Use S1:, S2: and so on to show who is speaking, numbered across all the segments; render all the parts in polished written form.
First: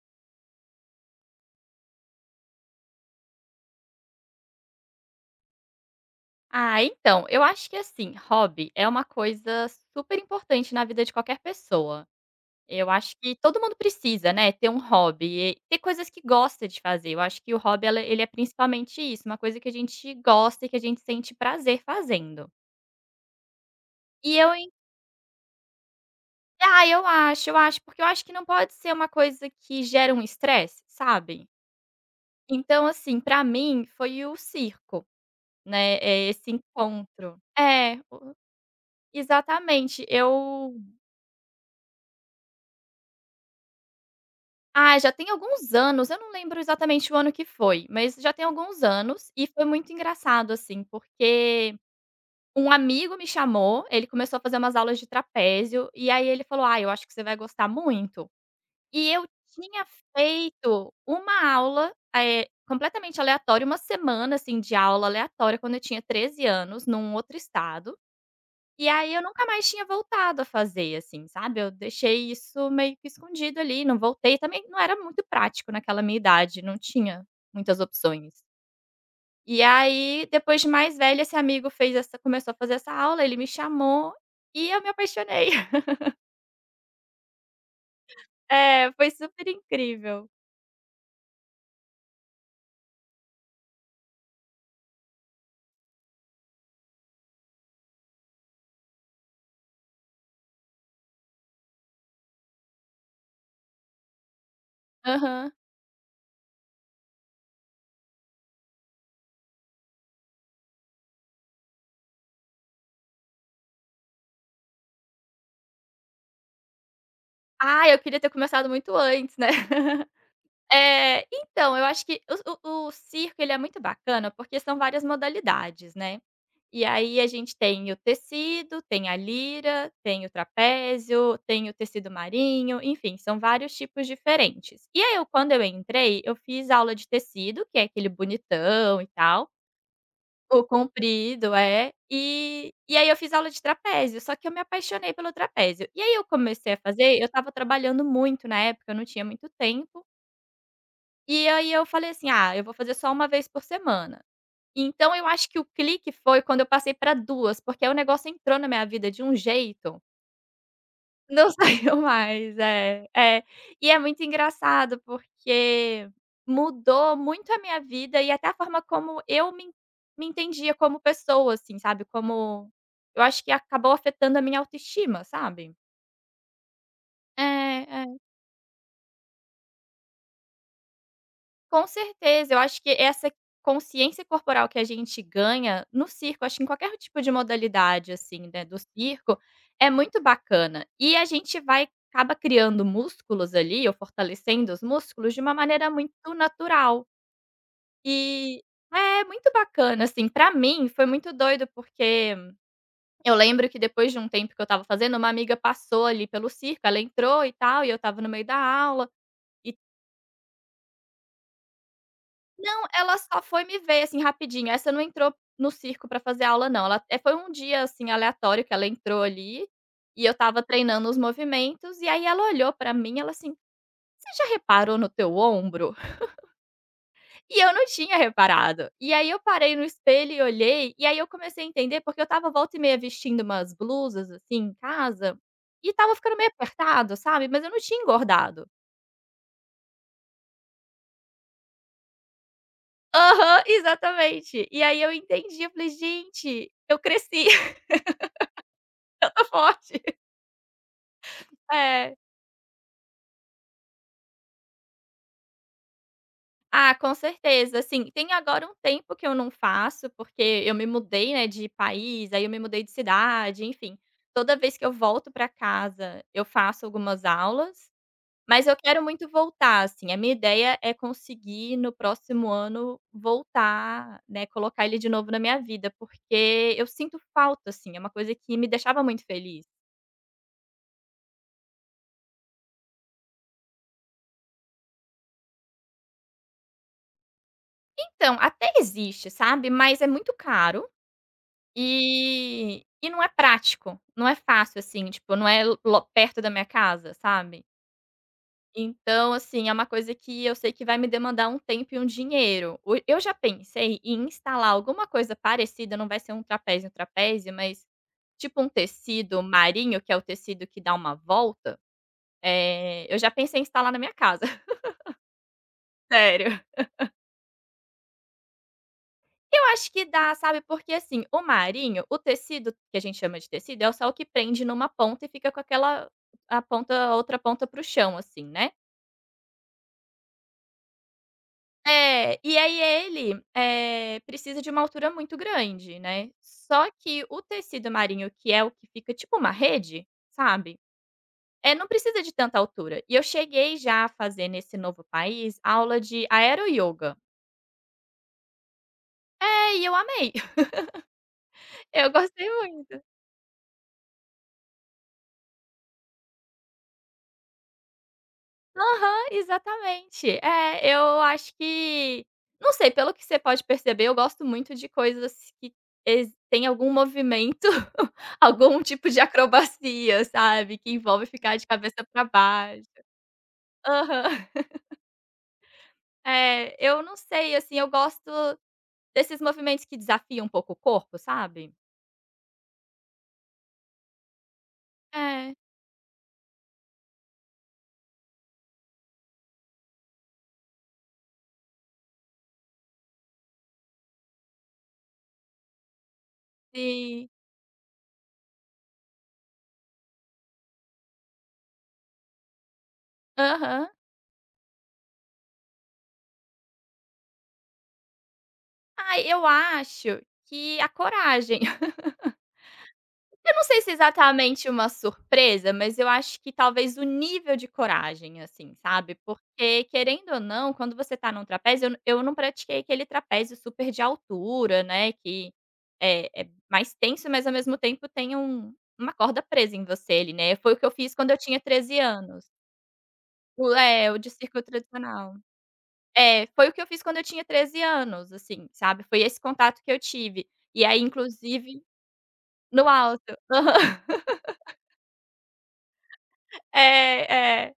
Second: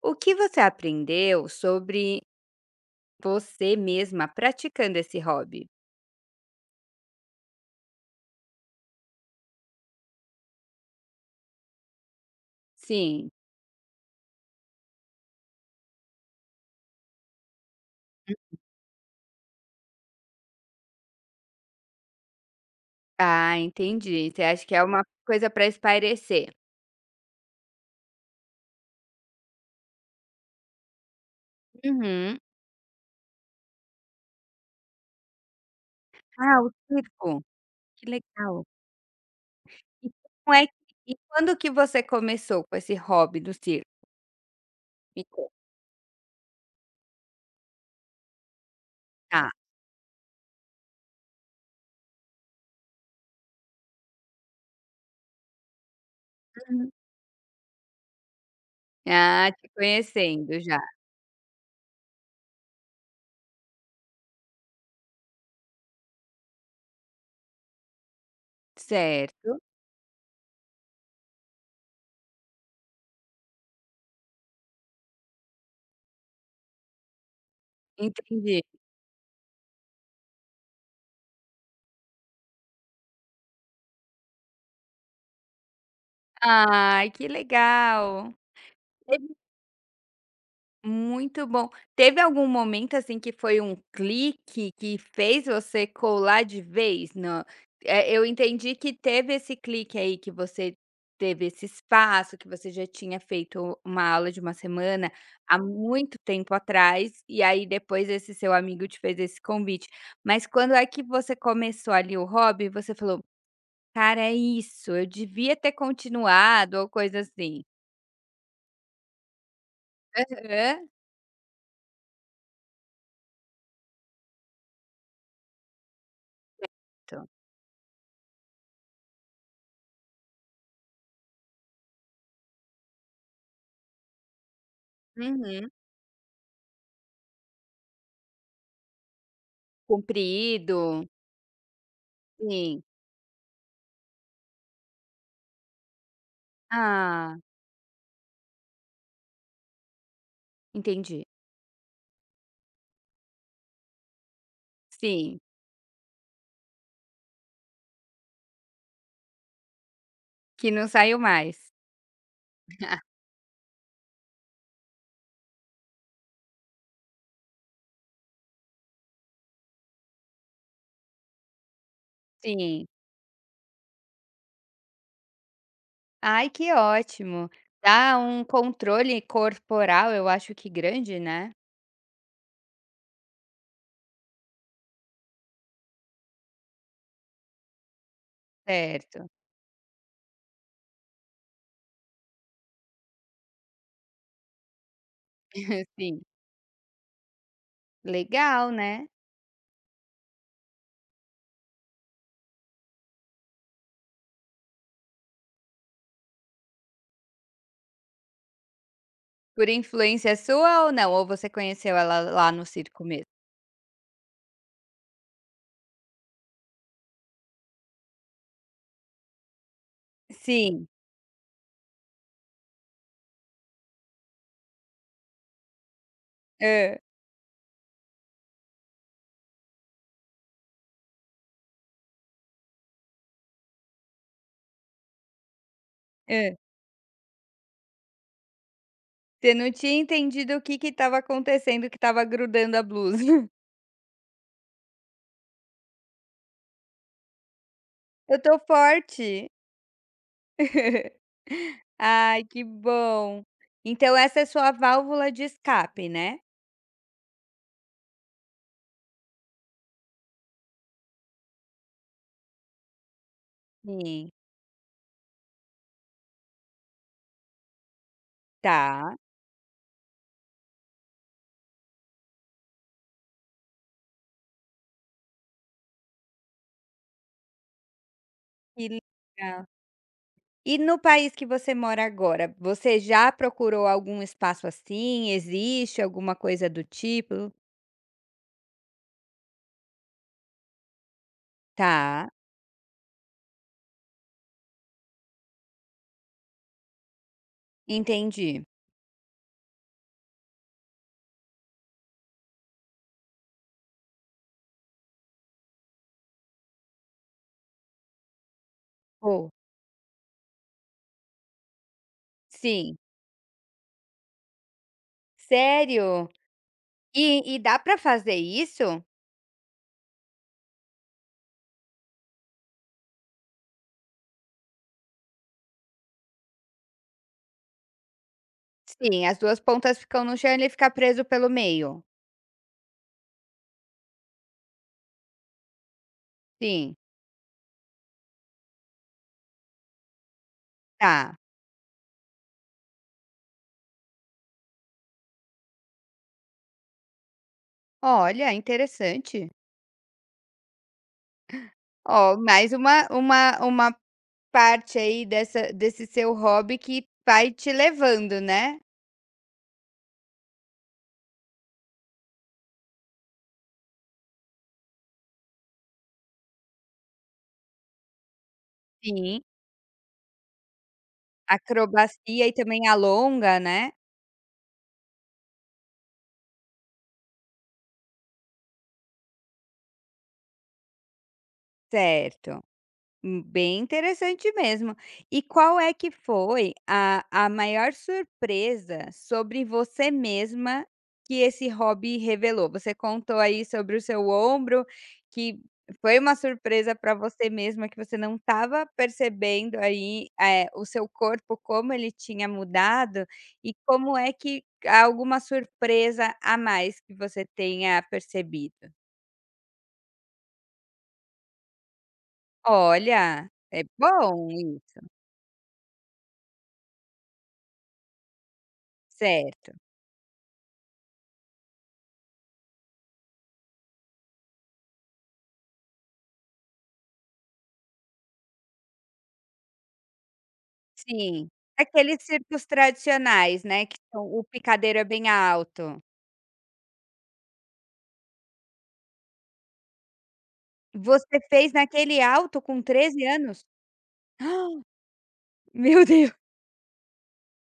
S1: O que você aprendeu sobre você mesma praticando esse hobby?
S2: Ah, então, eu acho que assim, hobby é uma coisa super importante na vida de qualquer pessoa. Eu acho
S1: Sim.
S2: que todo mundo precisa, né, ter um hobby, e ter coisas que gosta de fazer. Eu acho que o hobby, ela ele é principalmente isso, uma coisa que a gente gosta e que a gente sente prazer fazendo.
S1: Ah, entendi.
S2: E
S1: Você
S2: eu
S1: acha
S2: en
S1: que é uma coisa para espairecer?
S2: eu acho, porque eu acho que não pode ser uma coisa que gera um estresse, sabe.
S1: Uhum.
S2: Então assim, pra mim foi o circo, né, esse
S1: Ah, o
S2: encontro.
S1: circo,
S2: É,
S1: que
S2: o
S1: legal.
S2: exatamente,
S1: E como é que
S2: eu.
S1: e quando que você começou com esse hobby do circo?
S2: Ah, já
S1: Me
S2: tem
S1: conta.
S2: alguns anos, eu não lembro exatamente o ano que foi, mas já tem alguns anos e
S1: Tá.
S2: foi muito engraçado, assim, porque um amigo me chamou, ele começou a fazer umas aulas de trapézio, e aí ele falou: "Ah,
S1: Uhum.
S2: eu acho que você vai gostar muito". E eu
S1: Ah, te
S2: tinha
S1: conhecendo já.
S2: feito uma aula, completamente aleatória, uma semana, assim, de aula aleatória quando eu tinha 13 anos, num outro estado. E aí eu nunca
S1: Certo,
S2: mais tinha voltado a fazer, assim, sabe, eu deixei isso meio que escondido ali, não voltei, também não era muito prático naquela minha idade, não tinha muitas opções.
S1: entendi.
S2: E aí depois de mais velha esse amigo fez essa começou a fazer essa aula, ele me chamou e eu me apaixonei.
S1: Ai, que legal.
S2: É, foi super incrível.
S1: Muito bom. Teve algum momento, assim, que foi um clique que fez você colar de vez? Não, eu entendi que teve esse clique aí, que você teve esse espaço, que você já tinha feito uma aula de uma semana
S2: Aham.
S1: há muito tempo atrás, e aí depois esse seu amigo te fez esse convite. Mas quando é que você começou ali o hobby, você falou: "Cara, é isso, eu devia ter continuado", ou coisa assim?
S2: Ah, eu queria ter começado muito antes, né.
S1: Aham.
S2: Então, eu acho que o circo ele é muito bacana, porque são várias modalidades, né. E aí a
S1: Então.
S2: gente tem o tecido, tem a lira, tem o trapézio, tem o tecido marinho, enfim, são vários tipos diferentes. E aí eu quando eu
S1: Uhum.
S2: entrei, eu fiz aula de tecido, que é aquele bonitão e tal, o
S1: Cumprido.
S2: comprido, é, e
S1: Sim.
S2: e aí eu fiz aula de trapézio, só que eu me apaixonei pelo trapézio. E aí eu comecei a fazer eu
S1: Ah.
S2: estava trabalhando muito na época, eu não tinha muito tempo,
S1: Entendi.
S2: e aí eu falei assim: "Ah, eu vou fazer só uma vez por semana". Então eu
S1: Sim,
S2: acho que o clique foi quando eu passei pra duas, porque aí o negócio entrou na minha vida de um jeito,
S1: que não saiu
S2: não
S1: mais.
S2: saiu mais. É, é. E é muito engraçado, porque mudou muito a minha vida e até a forma como me entendia como pessoa, assim, sabe, como
S1: Sim.
S2: eu acho que acabou afetando a minha autoestima, sabe.
S1: Ai, que
S2: É,
S1: ótimo.
S2: é.
S1: Dá um controle corporal, eu acho que grande, né.
S2: Com certeza, eu acho que essa consciência corporal que a gente ganha no circo, acho que em qualquer tipo de modalidade, assim, né, do
S1: Certo.
S2: circo, é muito bacana. E a gente vai acaba criando músculos ali, ou fortalecendo os músculos de uma maneira muito
S1: Sim.
S2: natural. E
S1: Legal, né.
S2: é muito bacana, assim, pra mim foi muito doido, porque eu lembro que depois de um tempo que eu estava fazendo, uma amiga passou ali pelo circo, ela entrou e tal, e eu estava no meio da aula.
S1: Por influência sua ou não? Ou você conheceu ela lá no
S2: Não,
S1: circo
S2: ela
S1: mesmo?
S2: só foi me ver, assim, rapidinho. Essa não entrou no circo pra fazer aula não, ela foi um dia, assim, aleatório que ela entrou ali, e eu estava
S1: Sim.
S2: treinando os movimentos, e aí ela olhou pra mim, ela assim: "Você já reparou no teu ombro?"
S1: Hã,
S2: E eu não tinha reparado. E aí eu parei no espelho e olhei, e aí eu comecei a entender, porque eu estava volta e meia vestindo umas blusas, assim, em casa, e estava ficando meio
S1: hã.
S2: apertado, sabe, mas eu não tinha engordado.
S1: Você não tinha entendido o que que estava acontecendo, que estava grudando a blusa.
S2: Aham, exatamente. E aí eu entendi, eu falei: "Gente, eu cresci,
S1: "Eu tô
S2: eu tô
S1: forte".
S2: forte". É.
S1: Ai, que bom. Então essa é sua válvula de escape, né?
S2: Ah, com certeza. Assim, tem agora um tempo que eu não faço, porque eu me mudei, né, de país, aí eu me mudei de cidade, enfim.
S1: Sim,
S2: Toda vez que eu volto para casa, eu faço algumas aulas, mas eu quero
S1: tá,
S2: muito voltar, assim. A minha ideia é conseguir no próximo ano voltar, né, colocar ele de novo na minha vida, porque eu sinto falta, assim, é uma coisa que me
S1: que
S2: deixava muito feliz.
S1: legal. E no país que você mora agora, você já procurou algum espaço assim? Existe alguma coisa do tipo?
S2: Então, até existe, sabe, mas é muito caro.
S1: Tá,
S2: E não é prático, não é fácil, assim, tipo, não é lo perto da minha casa, sabe.
S1: entendi.
S2: Então, assim, é uma coisa que eu sei que vai me demandar um tempo e um dinheiro. O eu já pensei em instalar alguma coisa parecida, não vai ser um trapézio, mas tipo um tecido
S1: Pô,
S2: marinho, que é o tecido que dá uma volta,
S1: sim.
S2: eu já pensei em instalar na minha casa,
S1: Sério?
S2: sério.
S1: E dá pra fazer isso?
S2: Eu acho que dá, sabe, porque assim, o marinho, o tecido que a gente chama de tecido, é o só que prende numa ponta e fica com aquela a outra ponta para o chão, assim, né.
S1: Sim, as duas pontas ficam no chão, e ele fica preso pelo meio.
S2: É, e aí ele, precisa de uma altura muito grande, né. Só
S1: Sim,
S2: que o tecido marinho, que é o que fica tipo uma rede, sabe,
S1: tá.
S2: é, não precisa de tanta altura. E eu cheguei já a fazer nesse novo país aula de aeroyoga.
S1: Olha, interessante.
S2: É, e eu amei, eu
S1: Ó,
S2: gostei
S1: mais
S2: muito.
S1: uma parte aí dessa desse seu hobby que vai te levando, né.
S2: Aham, exatamente. É, eu acho que não sei, pelo que você pode perceber, eu gosto muito de coisas que ex tem algum movimento, algum tipo de
S1: Sim.
S2: acrobacia, sabe, que envolve ficar de cabeça para
S1: Acrobacia e também
S2: baixo.
S1: alonga, né.
S2: Aham. É, eu não sei, assim, eu gosto desses movimentos que desafiam um pouco o corpo, sabe.
S1: Certo. Bem interessante mesmo. E
S2: É,
S1: qual é que foi a maior surpresa sobre você mesma que esse hobby revelou? Você contou aí sobre o seu ombro, que foi uma surpresa para
S2: sim.
S1: você mesma que você não estava percebendo aí, o seu corpo como ele tinha mudado, e
S2: Aham.
S1: como é que há alguma surpresa a mais que você tenha percebido?
S2: Ai, eu acho que a coragem.
S1: Olha,
S2: Eu não
S1: é
S2: sei se é
S1: bom
S2: exatamente uma
S1: isso,
S2: surpresa, mas eu acho que talvez o nível de coragem, assim, sabe,
S1: certo.
S2: porque querendo ou não, quando você tá num trapézio, eu não pratiquei aquele trapézio super de altura, né, que é mais tenso, mas ao mesmo tempo tem uma corda presa em você ali, né, foi o que eu fiz quando eu
S1: Sim,
S2: tinha 13
S1: aqueles
S2: anos.
S1: circos tradicionais,
S2: O
S1: né, que
S2: é, o
S1: são
S2: de
S1: o
S2: circo
S1: picadeiro é bem
S2: tradicional.
S1: alto.
S2: É, foi o que eu fiz quando eu tinha 13 anos, assim, sabe, foi esse contato que eu tive. E aí
S1: Você fez
S2: inclusive
S1: naquele alto com
S2: no
S1: 13
S2: alto.
S1: anos? Meu Deus!
S2: É, é.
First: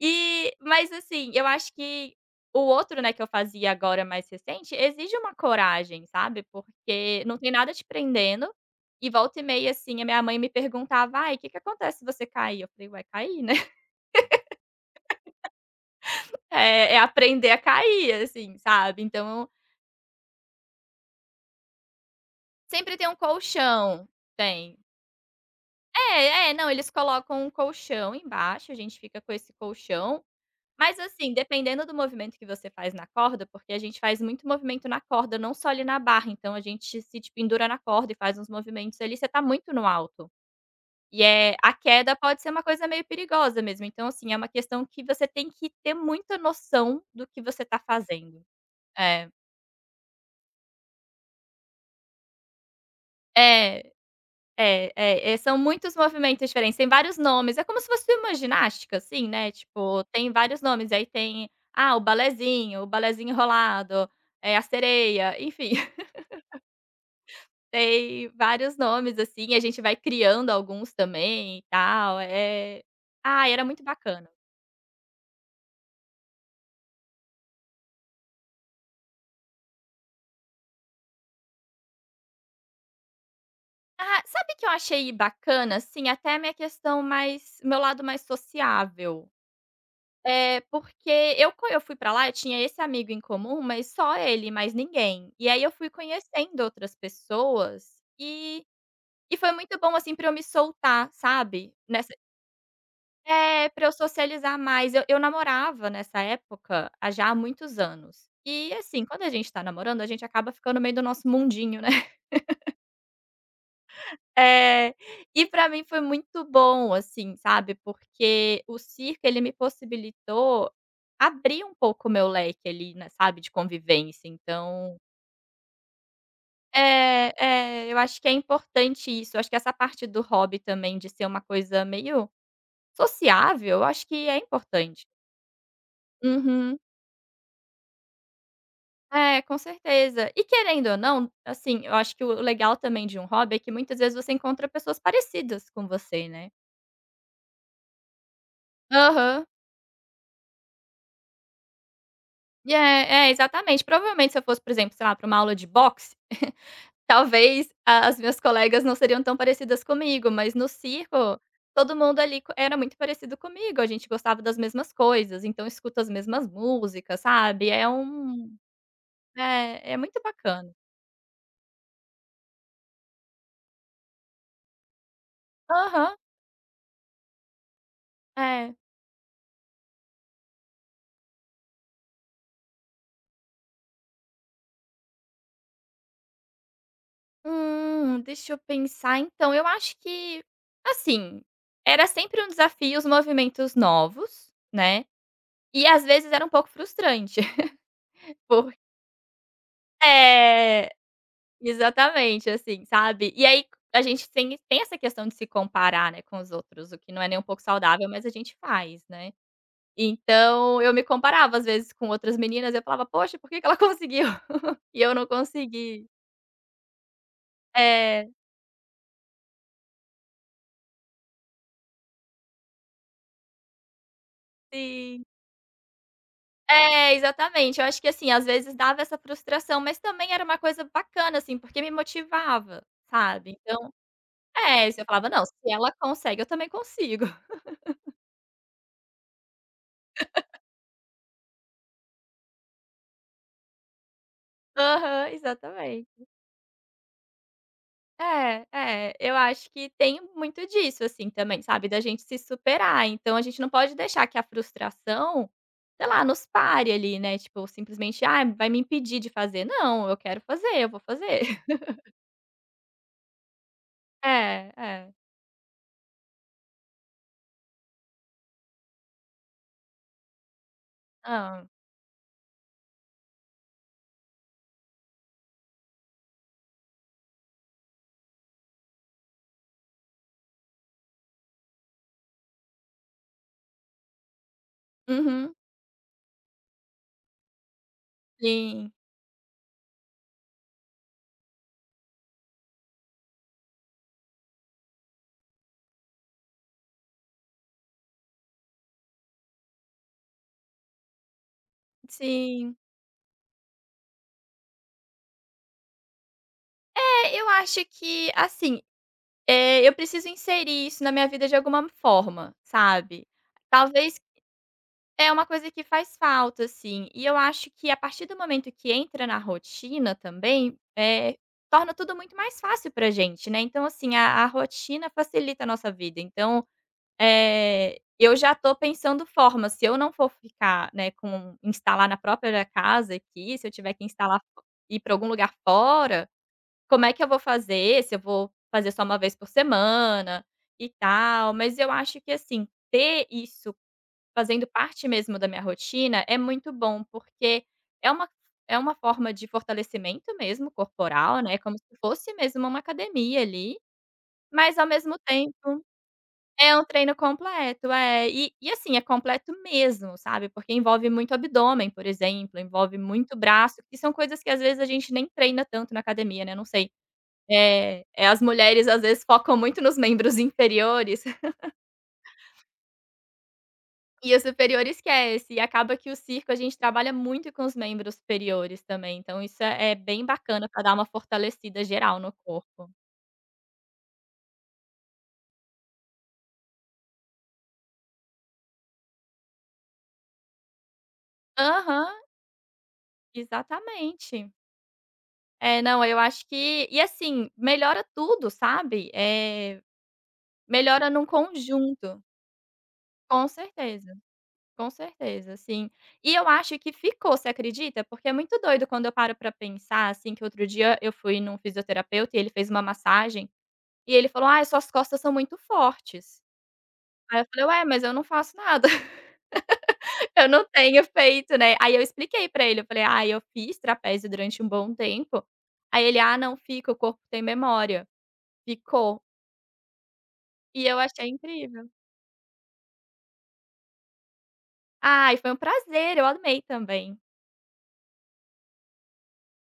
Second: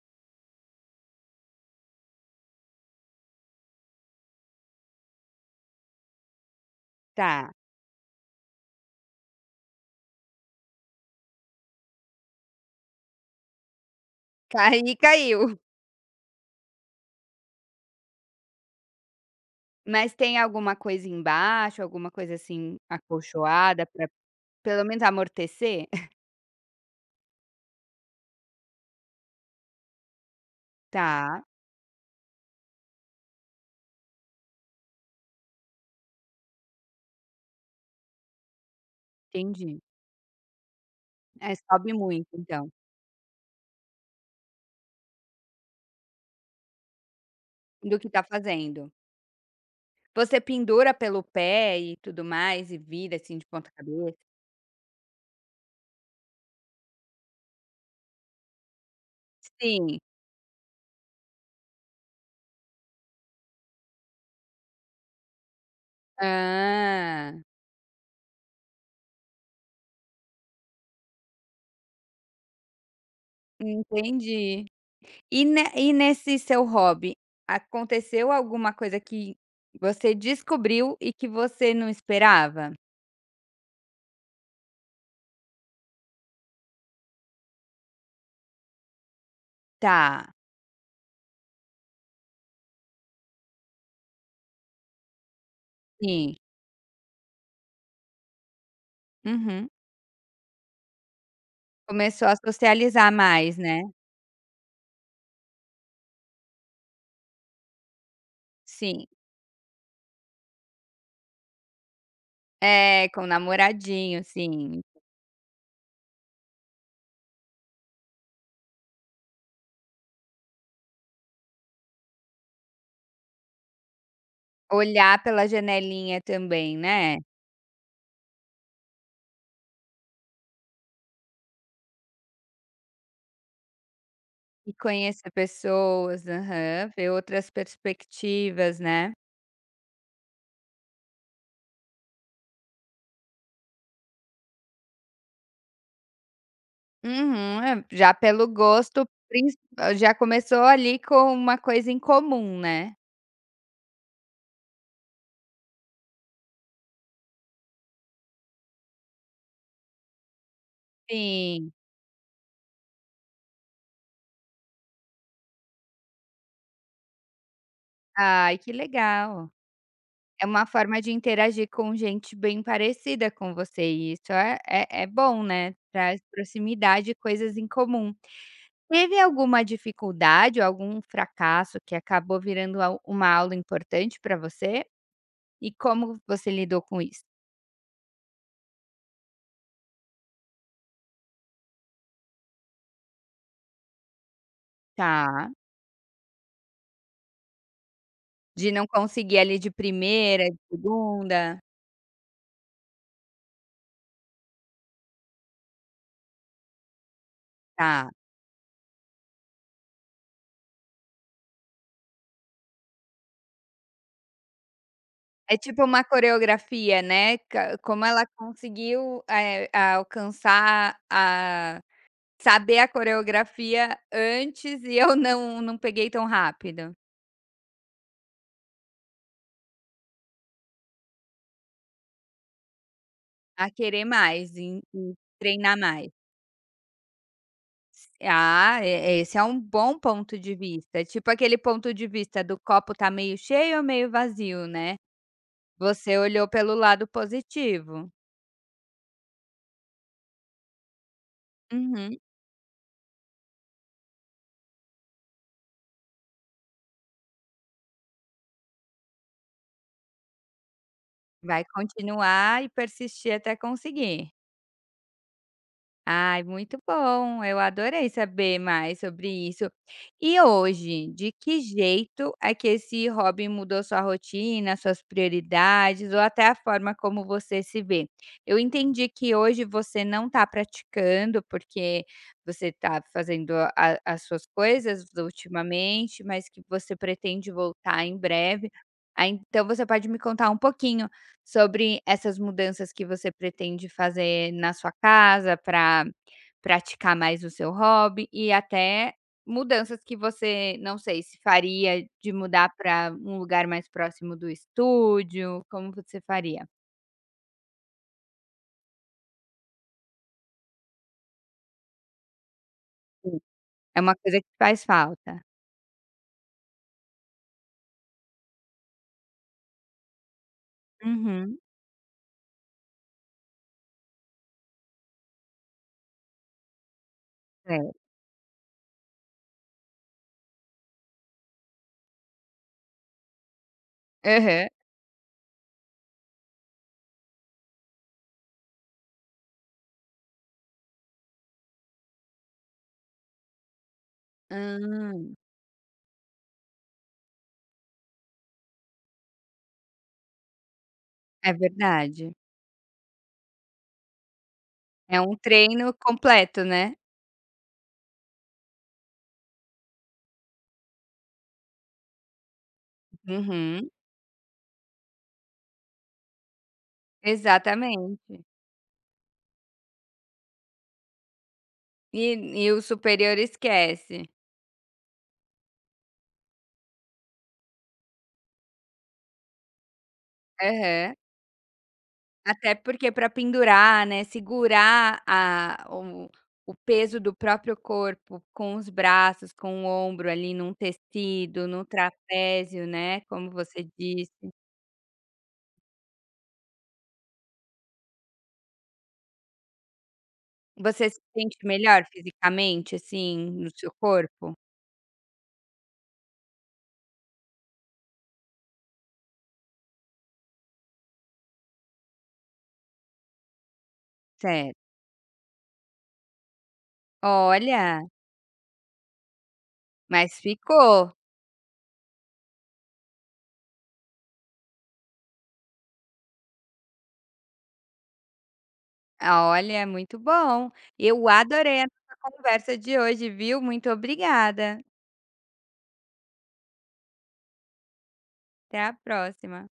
S2: Mas assim, eu acho que o outro, né, que eu fazia agora mais recente, exige uma coragem, sabe, porque não tem
S1: Tá,
S2: nada te prendendo, e volta e meia, assim, a minha mãe me perguntava: "Ai, o que que acontece se você cair?" Eu falei: "Uai, cair né".
S1: caí, caiu.
S2: É aprender a cair, assim, sabe, então
S1: Mas tem alguma coisa embaixo, alguma coisa assim
S2: sempre tem um
S1: acolchoada pra
S2: colchão. Tem.
S1: pelo menos amortecer?
S2: É, é, não, eles colocam um colchão embaixo, a gente fica com esse colchão. Mas assim,
S1: Tá,
S2: dependendo do movimento que você faz na corda, porque a gente faz muito movimento na corda, não só ali na barra, então a gente se te pendura na corda e faz uns movimentos ali, você tá muito
S1: entendi.
S2: no alto. E,
S1: É,
S2: a
S1: sobe
S2: queda
S1: muito
S2: pode ser uma
S1: então,
S2: coisa meio perigosa mesmo, então assim, é uma questão que você tem que ter muita noção do que você tá
S1: do que tá
S2: fazendo.
S1: fazendo.
S2: É.
S1: Você pendura pelo pé e tudo mais e vira assim de ponta
S2: É,
S1: cabeça?
S2: é, são muitos movimentos diferentes, tem vários nomes, é como se fosse uma ginástica, assim, né,
S1: Sim.
S2: tipo, tem vários nomes, aí tem, ah, o balezinho enrolado, a sereia, enfim.
S1: Ah,
S2: Tem vários nomes, assim, a gente vai criando alguns também e tal, ah, era muito bacana.
S1: entendi. E ne e nesse seu hobby, aconteceu alguma coisa que você descobriu e que você não esperava?
S2: Ah, sabe que eu achei bacana, assim, até a minha questão mais meu lado mais sociável.
S1: Tá,
S2: É porque eu quando eu fui pra lá, eu tinha esse amigo em comum, mas só ele, mais ninguém. E aí eu fui
S1: sim.
S2: conhecendo outras pessoas e e foi
S1: Uhum.
S2: muito bom, assim, pra eu me soltar, sabe, nessa.
S1: Começou a socializar mais,
S2: É,
S1: né?
S2: pra eu socializar mais. Eu namorava nessa época, há muitos anos. E,
S1: Sim.
S2: assim, quando a gente tá namorando, a gente acaba ficando meio do nosso mundinho, né.
S1: É, com o namoradinho, sim.
S2: Eh, e pra mim foi muito bom, assim, sabe, porque o circo, ele me possibilitou abrir um pouco o meu leque ali, né, sabe, de convivência. Então
S1: Olhar pela janelinha também, né?
S2: é, é, eu acho que é importante isso. Eu acho que essa parte do hobby também, de ser uma coisa meio sociável, eu acho que é
S1: E
S2: importante.
S1: conhecer pessoas,
S2: Uhum.
S1: aham, ver outras perspectivas, né?
S2: É, com certeza. E querendo ou não, assim, eu acho que o legal também de um hobby é que muitas vezes você encontra pessoas parecidas com você, né.
S1: Uhum. É, já pelo gosto,
S2: Aham.
S1: princ ah, já começou ali com uma coisa em comum, né.
S2: É, exatamente. Provavelmente se eu fosse, por exemplo, sei lá, para uma aula de boxe, talvez a as minhas colegas não seriam tão parecidas comigo, mas no circo,
S1: Sim.
S2: todo mundo ali co era muito parecido comigo, a gente gostava das mesmas coisas, então escuta as mesmas músicas, sabe.
S1: Ai, que legal.
S2: É, é muito
S1: É uma
S2: bacana.
S1: forma de interagir com gente bem parecida com você e isso é bom, né,
S2: Aham,
S1: traz proximidade e coisas em comum.
S2: é.
S1: Teve alguma dificuldade ou algum fracasso que acabou virando a uma aula importante para você? E como você lidou com isso?
S2: Deixa eu pensar. Então, eu acho que, assim, era sempre um desafio os movimentos novos, né,
S1: Tá.
S2: e às vezes era um pouco frustrante,
S1: De
S2: porque
S1: não conseguir ali de primeira, de
S2: é,
S1: segunda?
S2: exatamente, assim, sabe. E aí a gente tem tem essa questão de se comparar, né, com os outros, o que não é nem um pouco saudável,
S1: Tá.
S2: mas a gente faz, né. Então eu me comparava às vezes com outras meninas, eu falava: "Poxa, por que que ela conseguiu e eu não
S1: É tipo uma
S2: consegui?"
S1: coreografia, né, ca como ela
S2: É,
S1: conseguiu, alcançar a saber a coreografia antes e eu
S2: sim.
S1: não peguei tão rápido.
S2: É, exatamente. Eu acho que, assim, às vezes dava essa frustração, mas também era uma coisa bacana, assim, porque me motivava, sabe.
S1: A
S2: Então
S1: querer mais e
S2: é, se
S1: e
S2: eu falava: "Não, se
S1: treinar
S2: ela
S1: mais.
S2: consegue, eu também consigo".
S1: Ah, é, esse é um bom ponto de vista, tipo aquele ponto de vista do copo tá meio cheio ou meio vazio, né.
S2: Aham,
S1: Você
S2: exatamente.
S1: olhou pelo lado positivo.
S2: É, é. Eu acho que tem muito disso, assim, também, sabe, da
S1: Uhum.
S2: gente se superar. Então a gente não pode deixar que a frustração, sei lá, nos pare ali, né, tipo, simplesmente: "Ah, vai me impedir de fazer". Não, eu quero fazer, eu vou fazer.
S1: Vai continuar e persistir até conseguir.
S2: É, é.
S1: Ai, muito bom, eu adorei saber mais sobre isso. E hoje, de que
S2: Ah,
S1: jeito é que esse hobby mudou sua rotina, suas prioridades ou até a forma como você se vê? Eu entendi que hoje você não está praticando, porque você está fazendo a as suas coisas
S2: uhum.
S1: ultimamente, mas que você pretende voltar em breve.
S2: Sim,
S1: Ah, então você pode me contar um pouquinho sobre essas mudanças que você pretende fazer na sua casa para praticar mais o seu hobby e até mudanças que você, não sei, se faria de mudar
S2: sim.
S1: para um lugar mais próximo do estúdio, como você faria?
S2: É, eu acho que, assim, eu preciso inserir isso na minha vida de alguma forma, sabe.
S1: Sim. É uma
S2: Talvez
S1: coisa que faz
S2: é
S1: falta.
S2: uma coisa que faz falta, assim. E eu acho que a partir do momento que entra na rotina também,
S1: Uhum.
S2: torna tudo muito mais fácil pra gente, né. Então, assim, a rotina facilita a nossa vida. Então,
S1: É.
S2: eu já tô pensando formas, se eu não for ficar, né, com instalar na própria casa aqui, se eu tiver que instalar fo
S1: Aham.
S2: ir pra algum lugar fora como é que eu vou fazer, se eu vou fazer só uma vez por semana e tal. Mas eu acho que, assim, ter isso fazendo parte
S1: Hã,
S2: mesmo da minha rotina é muito bom, porque é uma é uma forma de fortalecimento mesmo corporal,
S1: é
S2: né, como se fosse
S1: verdade.
S2: mesmo uma academia ali, mas ao mesmo
S1: É um
S2: tempo
S1: treino completo,
S2: é um
S1: né?
S2: treino completo, é. E assim, é completo mesmo, sabe, porque envolve muito abdômen, por exemplo, envolve muito braço,
S1: Uhum.
S2: que são coisas que às vezes a gente nem treina tanto na academia, né, não sei. As
S1: Exatamente.
S2: mulheres às vezes focam muito nos membros inferiores
S1: E e o superior esquece.
S2: e os superiores esquece, e acaba que o circo a gente trabalha muito com os membros superiores também, então isso é bem bacana para dar uma
S1: Aham.
S2: fortalecida geral no
S1: Até
S2: corpo.
S1: porque para pendurar, né, segurar a o peso do próprio corpo com os braços, com o ombro ali num tecido, no
S2: Aham,
S1: trapézio, né, como você disse.
S2: exatamente. É, não, eu acho que assim, melhora tudo, sabe,
S1: Você
S2: melhora
S1: se
S2: num
S1: sente melhor
S2: conjunto.
S1: fisicamente, assim,
S2: Com
S1: no seu
S2: certeza.
S1: corpo?
S2: Com certeza, sim. E eu acho que ficou, você acredita? Porque é muito doido quando eu paro pra pensar, assim, que outro dia eu fui num fisioterapeuta e ele fez uma massagem, e ele falou: "Ai,
S1: Certo.
S2: suas costas são muito fortes". Aí eu falei: "Ué, mas
S1: Olha,
S2: eu não faço nada,
S1: mas
S2: eu não tenho
S1: ficou.
S2: feito, né". Aí eu expliquei pra ele, eu falei: "Ah, eu fiz trapézio durante um bom tempo". Aí ele: "Ah, não fica, o corpo tem memória". Ficou.
S1: Olha, muito bom.
S2: E eu
S1: Eu
S2: achei
S1: adorei
S2: incrível.
S1: a nossa conversa de hoje, viu. Muito obrigada.
S2: Ai, foi um prazer, eu amei também.
S1: Até a próxima.